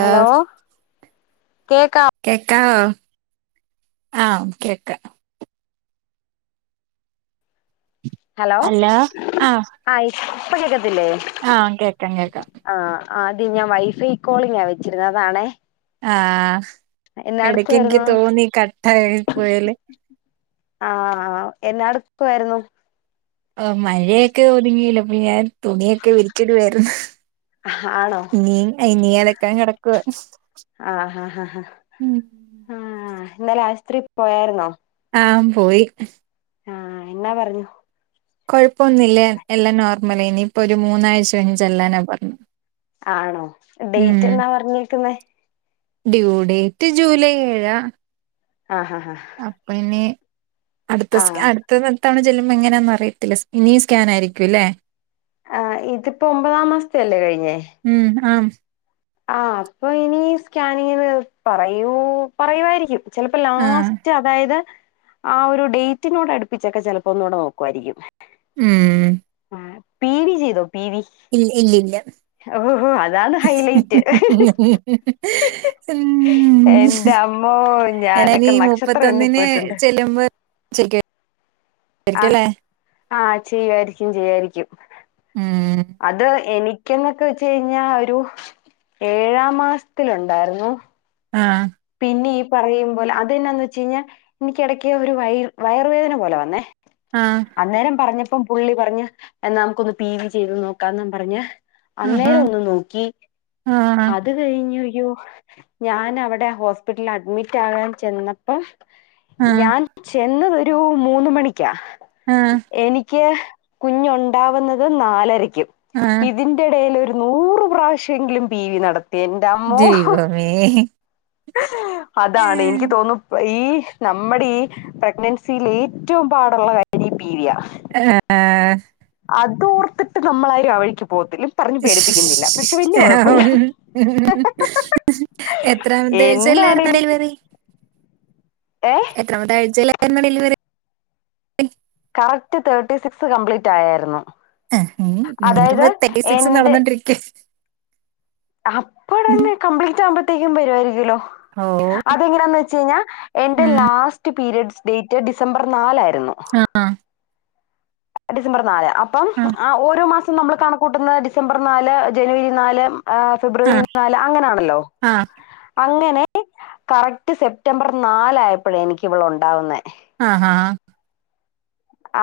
Hello കേക്കാം കേക്കാവൊ ആഹ് കേക്കാ ഹലോ ആഹ് ഇപ്പ കേക്കത്തില്ലേ? ആഹ് കേക്കാം കേക്കാം ആഹ് ആദ്യം ഞാൻ വൈ ഫൈ കോളിങ്ങാ വിളിച്ചിരുന്നതാണേ ആഹ് എടക്ക് എൻക്ക് എടുക്കുവായിരുന്നു തോന്നി കട്ടായി പോയല് ആഹ്, എന്നാ എട്ക്ക് വാര്ന്നു. ആഹ്, മഴയൊക്കെ ഒത്ങ്ങിയില്ലൊ ഇപ്പഞാൻ തുണിയൊക്കെ വിരിച്ചിടുവാര്ന്ന്. ആണോ ഇനി ആഹ്, ഇനി അലക്കാൻ കെടക്കുവാ. ആഹ് ആഹ് ആഹ് ആഹ് ആഹ് ഇന്നലെ ആശുത്രി പോയാര്ന്നോ? ആഹ് പോയി. ആഹ് എന്നാ പറഞ്ഞു. കൊഴപ്പൊന്നുല്ല്യ, എല്ലാം നോർമലേനി ഇപ്പൊ ഒരു മൂന്നാഴ്ച കഴിഞ്ഞ് ചെല്ലാനാ പറഞ്ഞ് ആണോ, ഡേയ്റ്റ് എന്നാ പറഞ്ഞെക്ക്ന്നേ ഡ്യൂ ഡേയ്റ്റ് ജൂലൈ ഏഴാ. ആഹ്, ഹാഹ്, ഹാഹ് അപ്പ ഇനി അട്ത്താ സ്ക അട് ത്ത [unintelligible] ചെല്ല്മ്പോ എങ്ങനാന്ന് അറിയത്തില്ലാ ഇനിയും സ്കാൻ ആരിക്കും അല്ലേ? ആഹ്, ഇത്പ്പോ ഒമ്പതാം മാസ്ത്തെ അല്ലേ കഴിഞ്ഞേ ഉം, ആഹ് ആഹ്, അപ്പൊ ഇനി സ്കാനിങ്ങിന് പറയൂ പറയുവാരിക്കും. ചെലപ്പം ആഹ് ലാസ്റ്റ് അതായത് ആഹ് ഒരു ഡേയ്റ്റിനോട് അട്പ്പിച്ചൊക്കെ ചെലപ്പോ ഒന്നൂടെ നോക്കു ആരിക്കും. ഉം. ആഹ്, പി. വി ചെയ്തോ പി. വി ഇല് ഇല്ലില്ലാ ഓഹോ അതാണ് ഹൈലൈറ്റ് മ് എന്റെ അമ്മോ എടാ ഇനി ഞാനൊക്കെ നക്ഷത്രം എണ്ണി മുപ്പത്തൊന്ന്ന് പോയിട്ടുണ്ട് ചെല്ലുമ്പം ചെക്കെയ് അഹ്, ആഹ് ചെയ്യുവാരിക്കും ചെയ്യാരിക്കും. ഉം അത് എനിക്കെന്ന് ഒക്കെ വെച്ച് കഴിഞ്ഞാ ഒരു ഏഴാം മാസ്ത്തിലൊണ്ടാര്ന്നു. ആഹ് പിന്നെ ഈ പറയുമ്പോലെ അത് എന്നാന്ന് വെച്ച് കയിഞ്ഞാ എനിക്ക് എടയ്ക്ക് ഒര് വയ് വയറ് വേദന പോലെ വന്നേ ആഹ് അന്നേരം പറഞ്ഞപ്പം പുള്ളി പറഞ്ഞ് എന്നാ നമുക്കൊന്ന് പി. വി ചെയ്ത് നോക്കാന്നും പറഞ്ഞ് ആഹാ. അന്നേരം ഒന്ന് നോക്കി. ആഹ്. അത് കഴിഞ്ഞ് അയ്യോ ഞാൻ അവടെ ഹോസ്പിറ്റൽ അഡ്മിറ്റ് ആകാൻ ചെന്നപ്പം ആഹ്. ഞാൻ ചെന്നതൊരു മൂന്ന് മണിക്ക്യാ, ആഹ്. എനിയ്ക്ക് കുഞ്ഞ് ഒണ്ടാവ്ന്നത് നാലരയ്ക്കും, ആഹ്. ഇതിന്റെടേല് ഒരു നൂറ് പ്രാവശ്യം എങ്കിലും പി. വി നടത്തിയെൻ ദൈവമേ അതാണ് എനിക്ക് തോന്നു ഈ നമ്മടെ ഈ പ്രഗ്നൻസില് ഏറ്റോം പാടൊള്ള കാര്യം ഈ പീ. വി യാ ആഹ് അതോർത്തിട്ട് നമ്മളാരും ആവഴിക്ക് പോകത്തില്ല. പറഞ്ഞു പേടിപ്പിക്കുന്നില്ല. പക്ഷെ വല്യ കൊഴപ്പവില്ല. എത്രാമത്തെ ആഴ്ചയിലായിരുന്നു എന്താണേല് ഡെലിവറി? ഏഹ് എത്രാമത്തെ ആഴ്ചയിലാര്ന്നു delivery correct thirty six complete ആയാര്ന്നു. ആഹ് ഇനി ഇരുപ ട്വന്റി സിക്സ് എന്റെ നടന്നോണ്ടിരിക്ക അപ്പടന്നെ കംപ്ലീറ്റ് ആകുമ്പോഴത്തേക്കും വരുമായിരിക്കല്ലോ ഓ അതെങ്ങനാന്ന് വെച്ച് കഴിഞ്ഞാ എന്റെ ഉം. ലാസ്റ്റ് പീരിയഡ്സ് ഡേറ്റ് ഡിസംബർ നാലാരുന്നു ആഹ്. ഡിസംബർ നാല് അപ്പം ആഹ് ആ ഓരോ മാസം നമ്മൾ കണക്കൂട്ടുന്ന ഡി സംബർ നാല് ജനുവരി നാല് ഫെബ്രുവരി ആഹ് നാല് അങ്ങനാണല്ലോ ആഹ് അങ്ങനെ കറക്റ്റ് സെപ്റ്റംബർ നാലയപ്പോഴേ എനിക്ക് ഇവളൊണ്ടാവുന്നെ ആഹ് ഹ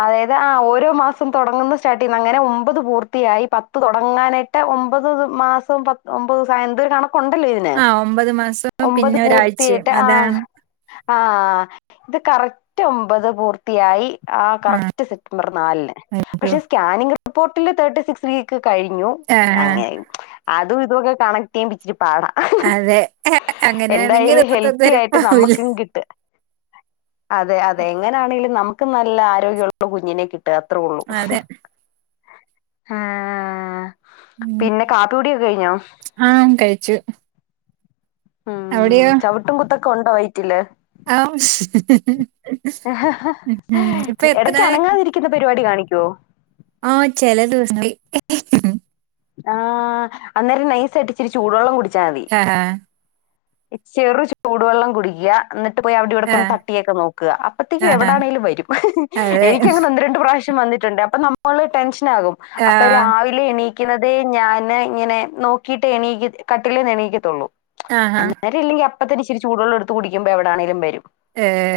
അതായത് ആ ഓരോ മാസം തുടങ്ങുന്ന സ്റ്റാർട്ട് ചെയ്യുന്ന അങ്ങനെ ഒമ്പത് പൂർത്തിയായി പത്ത് തുടങ്ങാനായി പ്പം ഒമ്പത് മാസം പ ഒമ്പത് ദിവസം എന്തൊരു കണ കൊണ്ടല്ലോ ഇതിന് ആഹ് ഒമ്പത് മാസവും ഒമ്പത് പിന്നെ ഒരാഴ്ചയും പൂർത്തിയട്ട് ആ അതാണ് ആഹ് ഇത് കറക്റ്റ് ഒമ്പത് പൂർത്തിയായി ആ ആഹ് കറക്റ്റ് സെപ്റ്റംബർ നാലിന് അയ്യോ പക്ഷെ സ്കാനിങ് റിപ്പോർട്ടില് തേർട്ടി സിക്സ് വീക്ക് കഴിഞ്ഞു ആഹ് അങ്ങനെ അതും ഇതൊക്കെ കണക്ട് ചെയ്യുപിച്ചിരി പാടാ അതെ അങ്ങനെയാണെങ്കി എന്തായാലും മുപ്പത്തൊന്ന് ഹെൽത്തി വരെ ആയിട്ട് പോവില്ല നമ്മുക്കും കിട്ട് അതെ അതെ എങ്ങനെയാണെങ്കിലും നമുക്ക് നല്ല ആരോഗ്യമുള്ള കുഞ്ഞിനെ കി ട്ടുക അത്രേ ഉള്ളൂ അതെ ആഹ് ഉം പിന്നെ കാപ്പൂടിയൊക്കെ കഴിഞ്ഞോ ആഹ് കഴിച്ചു ആഹ് അവിടെയോ ചവിട്ടും കുത്തൊക്കെ ഉണ്ടോ വയറ്റില് ആഹ് ഉം ഇപ്പൊ എടക്ക് എത്രായി അനങ്ങാതിരിക്കുന്ന പരിപാടി കാണിക്കുവോ ആഹ് ചെല ദിവസങ്ങളി ആ അന്നേരം നൈസ് ആയിട്ടിച്ചിരി ചൂടുവെള്ളം കുടിച്ചാ മതി ഹ ഹ ചെറു ചൂടുവെള്ളം കുടിക്കുക എന്നിട്ട് പോയി അവിടെ ഇവിടക്കൊന്ന് ആഹ് തട്ടിയൊക്കെ നോക്കുക അപ്പഴത്തേക്കും ആഹാ എവിടാണെലും വരും അതെ എനിക്കങ്ങന ഒന്ന് രണ്ട് പ്രാവശ്യം വന്നിട്ടുണ്ട് അപ്പൊ നമ്മള് ടെൻഷൻ ആകും അപ്പൊ ആഹ് രാവിലെ എണീ ക്കുന്നതേ ഞാന് ഇങ്ങനെ നോക്കീട്ടെ എണീക്ക കട്ടിലേന്ന് എണീക്കത്തുള്ളൂ ആഹാ ഇല്ലെങ്കി അപ്പ തന്ന ഇച്ചിരി ചൂടുവെള്ളടുത്ത് കുടുക്കുമ്പോ എവിാണെലും വരും ഏ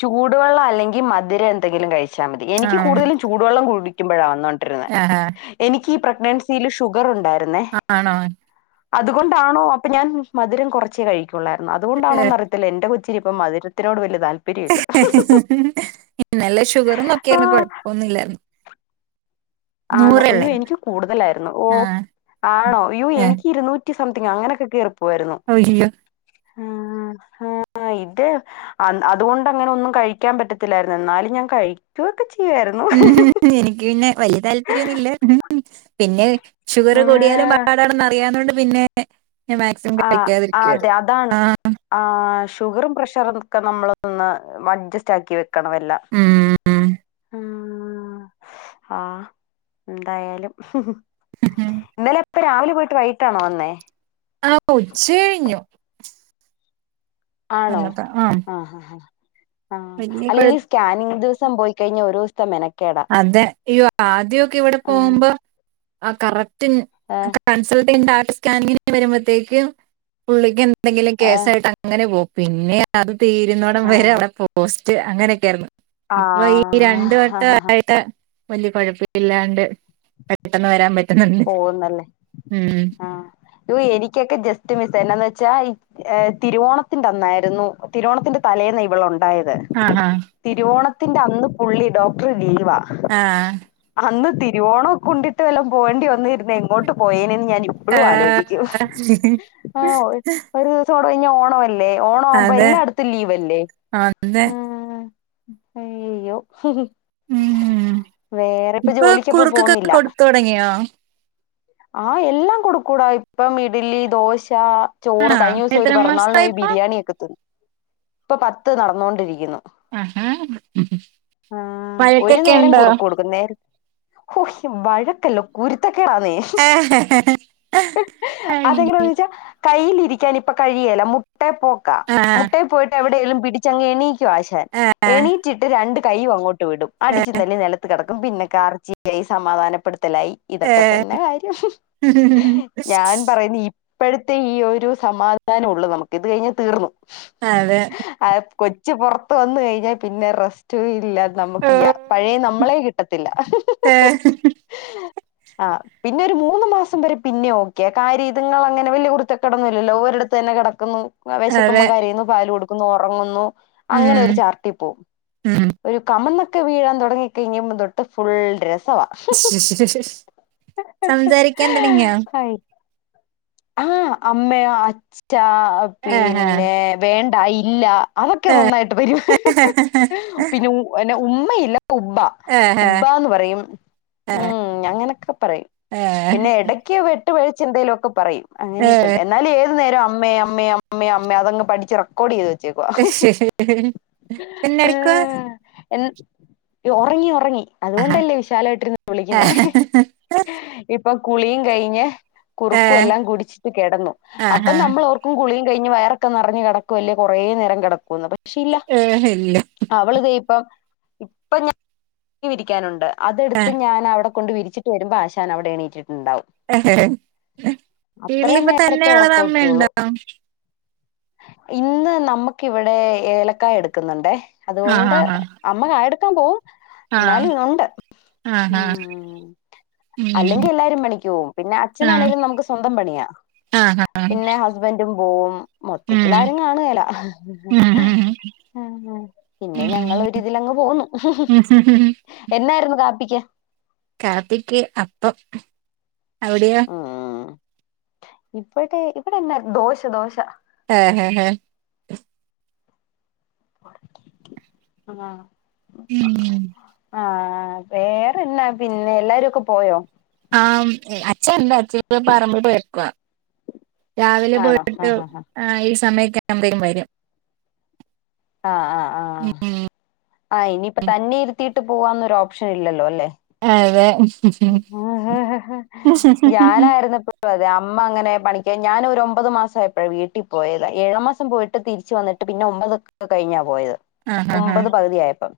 ചൂടുവെള്ളം അല്ലെങ്കിൽ മധുരം എന്തെങ്കിലും കഴിച്ചാൽ മതി എനിക്ക് ആഹ് കൂടുതലും ചൂടുവെള്ളം കുടിക്കുമ്പോഴാ വന്നോണ്ടിരുന്നേ ആഹാ എനിക്ക് ഈ പ്രഗ്നൻസില് ഷുഗറ് ഉണ്ടായിരുന്നേ ആഹ ആണോ അതുകൊണ്ടാണോ അപ്പൊ ഞാൻ മധുരം കുറച്ചേ കഴിക്കുള്ളായിരുന്നു അതുകൊണ്ടാണോന്ന് അറിയ ത്തില്ല എന്റെ കൊച്ചിനിപ്പം മധുരത്തിനോട്‌ വലിയ താൽ ഇന്നലെ ഷുഗറ് ആ നോക്കിയാരുന്നു കൊഴപ്പൊന്നുല്ലാരുന്നു ആണോ അയ്യോ എനിക്ക് കൂടുതലായിരുന്നു ഓ ആഹ് ആണോ അയ്യോ ഏഹ് എനിക്ക് ഇരുന്നൂ റ്റി സംതിങ് അങ്ങനൊക്കെ കേറി പോവാരുന്നു അയ്യോ ആഹ് ഇത് അതുകൊണ്ട് അങ്ങനെ ഒന്നും കഴിക്കാൻ പറ്റത്തില്ലാരുന്നു എന്നാലും ഞാൻ കഴിക്കുവൊക്കെ ചെയ്യായിരുന്നു ഉം എനിക്ക് പിന്നെ വല്യ താല്പര്യോന്നുല്ല പിന്നെ ഷുഗറ് കൂടിയാലും പാടാണെന്ന് അറിയാന്നോണ്ട് പിന്നെ ഞാൻ മാക്സിമം കഴിക്കാതെ ഇരിക്കുവായിരുന്നു ആഹ് ആഹ് ഷുഗറും പ്രഷറും ഒക്കെ നമ്മളൊന്ന് അഡ്ജസ്റ്റ് ആക്കി വെക്ക വെക്കണവെല്ലാം ഉം ആഹ് ആഹ് എന്തായാലും ഇന്നലെ എപ്പ രാവിലെ പോയിട്ട് വൈ കിട്ടണോ വന്നെ? ആഹ് ഉച്ച കഴിഞ്ഞു ആണോ? വന്നപ്പോ ആ ആഹ് ആഹ് വലിയ അല്ല കുഴ ഈ സ്കാനിങ് ദിവസം പോയി കഴിഞ്ഞാ ഒരു ദിവസത്തെ മെനക്ക അതെ അയ്യോ ആദ്യവൊക്കെ ഇവിടെ ആ പോവുമ്പോ ആ കറക്റ്റ് ഏ [unintelligible] സ്കാനിംഗ് വരുമ്പോഴത്തേക്കും പുള്ളിക്ക് എന്തെങ്കിലും ഏ കേസായിട്ട് അങ്ങനെ അങ്ങനെ പോവും പിന്നെ അത് തീരുന്നോടം ആ വരെ അവിടെ പോസ്റ്റ് അങ്ങനെക്കെ ആയിരുന്നു ആ ഇപ്പൊ ഈ രണ്ട് വട്ടം ആ ആയിട്ട് വല്ല്യയ കൊഴപ്പയില്ലാണ്ട് പെട്ടെന്ന് വരാൻ പറ്റുന്നുണ്ട് ഉം ഓഹ് എനിക്കൊക്കെ ജസ്റ്റ് മിസ്സ്‌ എന്നാന്ന് വെച്ചാ ഏഹ് തിരുവോണത്തിന്റെ അന്നായിരുന്നു തിരുവോണത്തിന്റെ തലേന്ന് ഇവളുണ്ടാ ണ്ടായത് ആഹാ തിരുവോണത്തിന്റെ അന്ന് പുള്ളി ഡോക്റ്റർ ലീവ ആഹ് അന്ന് തിരുവോണക്കെ ഉണ്ടിട്ട് വല്ലോം പോവണ്ടി വന്നിരുന്നെ എങ്ങോട്ട് പോയേനെന്ന് ഞാൻ ഇപ്പൊ ആ. ഇപ്പളും ആലോചിക്കും ആഹ് ഒരു [unintelligible] കഴിഞ്ഞ ഓണവല്ലേ ഓണം ആവുമ്പോ അതെ എല്ലായിടത്തും ലീവ് അല്ലേ? അതെ ഉം അയ്യോ ഉം. വേറെ ഇപ്പൊ ജോലിക്കിപ്പൊ പോവ്ന്നില്ല തൊടങ്ങിയോ? ആഹ് എല്ലാം കൊടുക്കൂവെടാ ഇപ്പം ഇഡ്ലി, ദോശ ചോറ് കഴിഞ ദിവസം ഒരു എത്ര പിറന്നാളിന് പോയി മാസമായിപ്പോ ബിരിയാണിയക്കെ തിന്നു ഇപ്പൊ പത്ത് നടന്നു കൊണ്ടിരിക്കുന്നു ആഹാ ആഹ് ഒരു വഴക്കൊക്കെ നേരം ഉണ്ടോ കുറുക്ക് കൊടുക്കുന്നെ നേര ഓഹ് വഴക്കല്ല കുരുത്തക്കേടാന്നെ ആ അത് എങ്ങനാന്ന് വെച്ചാ കയിലിരിക്കാൻ ഇപ്പ കഴിയേല്ല മു മുട്ടെ പോക്ക ആ മുട്ടെയിൽ പോയിട്ട് എവിടേലും പിടിച്ചങ്ങ് എണീക്കുവാശാൻ എണീ റ്റിട്ട് രണ്ട് കൈയും അങ്ങോട്ട് വിടും അടിച്ച് തല്ലി നിലത്ത് കിടക്കും പിന്നെ കാരച്ചിലായി സമാധാനപ്പെടുത്ത ലായി ഇതൊക്കെ തന്നെ കാര്യം ഞാൻ ഏ പറയുന്ന ഈ ഇപ്പഴത്തെ ഈ ഒരു സമാധാനം ഒള്ളു നമക്ക് ഇത് കഴിഞ്ഞ തീർന്നു അതെ ആ കൊച്ചു റപുറത്ത് വന്ന് കഴിഞ്ഞാ പിന്നെ റസ്റ്റുവില്ലാ ഏ നമുക്കിയ്യ പഴേ നമ്മളെ കിട്ടത്തില്ല ആഹ് പിന്നെ ഒരു മൂന്ന് മാസം വരെ പിന്നെ ഓക്കെ കാര്യം ഇത്ങ്ങള് അങ്ങനെ വലിയ കുരുത്ത കേടൊന്നും ഇല്ലല്ലോ ഓരിടത്ത് തന്നെ കെടക്കുന്നു വെശക്കുമ്പോ അതെ കരയുന്നു പാല് കൊടുക്കുന്നു ഒറങ്ങുന്നു അങ്ങനെ ഉം ഒരു ചാർട്ടി പോവും ഉം ഒരു കമന്ന് വീഴാൻ തൊടങ്ങി കഴിഞ്ഞപ്പൊ തൊട്ട് ഫുൾ രസവാ സംസാരിക്കാൻ തൊടങ്ങിയോ? ആയി ആഹ് അമ്മയോ, അച്ചാ, ആഹാ പിന്നെ വേണ്ട ഇല്ല അതൊക്കെ നന്നായിട്ട് വരും ആഹാ പിന്നെ ഉമ്മയില്ല ഉംമ്പ ആഹാ ഉബ്ബാന്ന് പറയും ആ ഉം അങ്ങനൊക്കെ പറയും ആ പിന്നെ എടക്ക് വ വഴിച്ച് എന്തേലൊക്കെ പറയും ആ അങ്ങനെയൊക്കെ ഉണ്ട് എന്നാലും ഏത് നേരവും അമ്മേ അമ്മേ അമ്മേ അമ്മേ അതങ്ങ് പഠിച്ച് റെക്കോഡ് ചെയ്തു വെ ച്ചേക്കുവ പിന്നെ എടുക്കുവാ ആഹ് എഹ് ഉറങ്ങി ഉറങ്ങി ആഹാ അതുകൊണ്ടല്ലേ വിശാലായിട്ടിരിന്ന് ആ വിളിക്കുന്നേ ഇപ്പൊ കുളിയും കഴിഞ്ഞ് കുറുക്കും എല്ലാം കുടിച്ചിട്ട് കിടന്നു അപ്പൊ ആഹാ നമ്മൾ ഓർക്ക കുളിയും കഴിഞ്ഞ് വയറൊക്കെ നിറഞ്ഞ് കിടക്കല്ലേ കുറേ നേരം കിടക്കന്ന് ഏഹ് എല്ല അവളിതപ്പം ഇപ്പം [unintelligible] വിരിക്കാനുണ്ട് ആ അതെടുത്ത് ഞാൻ അവിടെ കൊണ്ട് വിരിച്ചിട്ട വരുമ്പോ ആശാനവിടെ എണീറ്റിട്ടുണ്ടാവും. അത്രയും വീട്ടിലിപ്പ നേരത്തെ തന്നെയള്ളത്, ഉറക്കമൊക്കെയുള്ളൂ അമ്മയുണ്ടോ? ഇന്ന് നമ്മുക്കിവിടെ ഏലക്കായ എടുക്കുന്നുണ്ടേ ആഹ് അതുകൊണ്ട് ആഹ് അമ്മ കായ എടുക്കാൻ പോകും. ആഹ് ന്നാലും ഇന്ന ഉണ്ട്. ആഹ് ആഹ് ഉം. ഉം അല്ലെങ്കി എല്ലാരും പണിക്ക് പോവും പിന്നെ ആഹ് അച്ഛനാണെങ്കി നമുക്ക് സ്വന്തം പണിയാ ആഹ് പിന്നെ ഹസ്ബൻറും പോവും മൊത്തത്തിൽ ഉം ആരും കാണുകേല ഉം ആഹ് പിന്നെ ഞങ്ങളൊരിതിലങ്ങ് പോന്നു. ഉം. എന്നാരുന്നു കാപ്പിക്ക്? കാപ്പിക്ക് അപ്പം, അവിടെയോ? ഉം. ഇവിടെ ഇവിടെന്നാർന്ന് ദോശ ദോശ ആഹ് ഹഹ ഹഹ. ആഹ് ഇലെങ്കില ആഹ് വേറെന്നാ പിന്നെ എല്ലാരൊക്കെ പോയോ? ആഹ് അച്ചണ്ട് അച്ഛപ്പ പറമ്പി പോയേക്കുവാ. രാവിലെ ആണോ ആഹ് പോയിട്ടിണ്ടാവും ആഹ് ഈ സമയക്കെ ആവുമ്പേ വരും. ആഹ് ആഹ് ആഹ് ഉം ആഹ് ഇനിയിപ്പ തന്നെ ഇരുത്തിയിട്ട് പോവാന്നൊരു ഓപ്ഷൻ ഇല്ലല്ലോ അല്ലെ? അതെ. ഞാനായിരുന്നപ്പ അതെ അമ്മ അങ്ങനെ പണിക്ക് ഞാനൊരൊമ്പത് മാസാപ്പോഴെ വീട്ടിൽ പോയത് ഏഴാം മാസം പോയിട്ട് തിരിച്ചു വന്നിട്ട് പിന്നെ ഒമ്പത്ക്ക കഴിഞ്ഞാ പോയത് ആഹ് ആഹ് ഒമ്പത് പകുതിയായപ്പ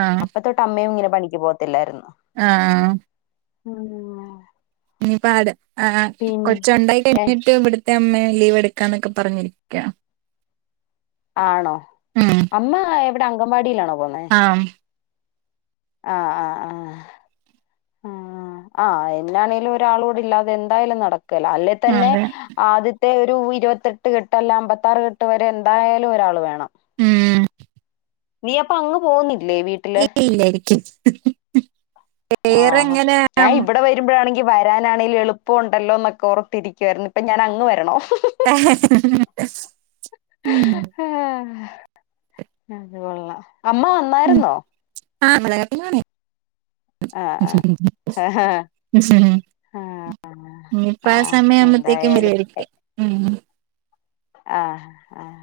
ആഹ് അപ്പ തൊ അമ്മയും ഇങ്ങനെ പണിക്ക് പോകത്തില്ലായിരുന്നു. ആഹ്. ഉം. ഇനിയിപ്പ അടുത്ത് ആഹ് പിൻ കൊച്ചുണ്ടായി ഏ കഴിഞ്ഞിട്ട് ഇവിട അമ്മെ ലീവ് എടുക്കാനൊക്കെ പറഞ്ഞിരിക്ക. ആണോ, ഉം അമ്മ ഇവിടെ അങ്കൻവാടിലാണോ പോന്നേ. ആഹ്. ആഹ് ആഹ് ആഹ്. ആഹ് ആഹ് എന്നാണേലും ഒരാള് കൂടില്ലാതെ എന്തായാലും നടക്കൂല്ല അല്ലെ തന്നെ അതെ ആദ്യ മറ്റേ ഒരു ഇരുപത്തെട്ട് കെട്ട് അല്ല അമ്പത്താറ് കെട്ട് വരെ എന്തായാലും ഒരാള് വേണം. ഉം. നീയപ്പൊ അങ്ങ് പോകുന്നില്ലേ വീട്ടിൽ ഏയ് ഇല്ലായിരിക്കും വേറെങ്ങനെ ഇപ്പളാണെങ്കി വരാനാണേ ലെളുപ്പണല്ലോ എന്നോർത്തിരിക്കുവാ ഇപ്പൊ ഞാൻ അങ് വരണോ? ആഹ് ഹാ. ഹാ. അതുകൊള്ളാം അമ്മ വന്ന ഉം വരുന്നോ. ആഹ് [unintelligible] ആഹ് [unintelligible] ആഹ് ഉം. ഇനിപ്പോ ആ ആഹ് സമയാവുമ്പത്തേക്കും എന്തായാലും വരുവായിരിക്കും. ഉം. ആഹ്. ആഹ്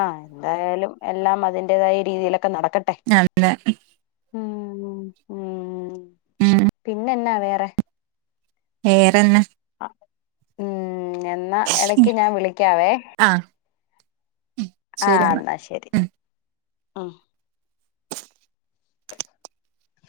ആഹ് എന്തായാലും എല്ലാം അതിന്റെതായ രീതിയിലൊക്കെ നടക്കട്ടെ. അല്ലേ ഉം ആഹ്. പിന്നെ എന്നാ വേറെ? വേറെന്നാ. ഉം. എന്നാ എടക്ക് ഞാൻ വിളിക്കാവേ. ആഹ്. ആഹ് എന്നാ ശരി. ഉം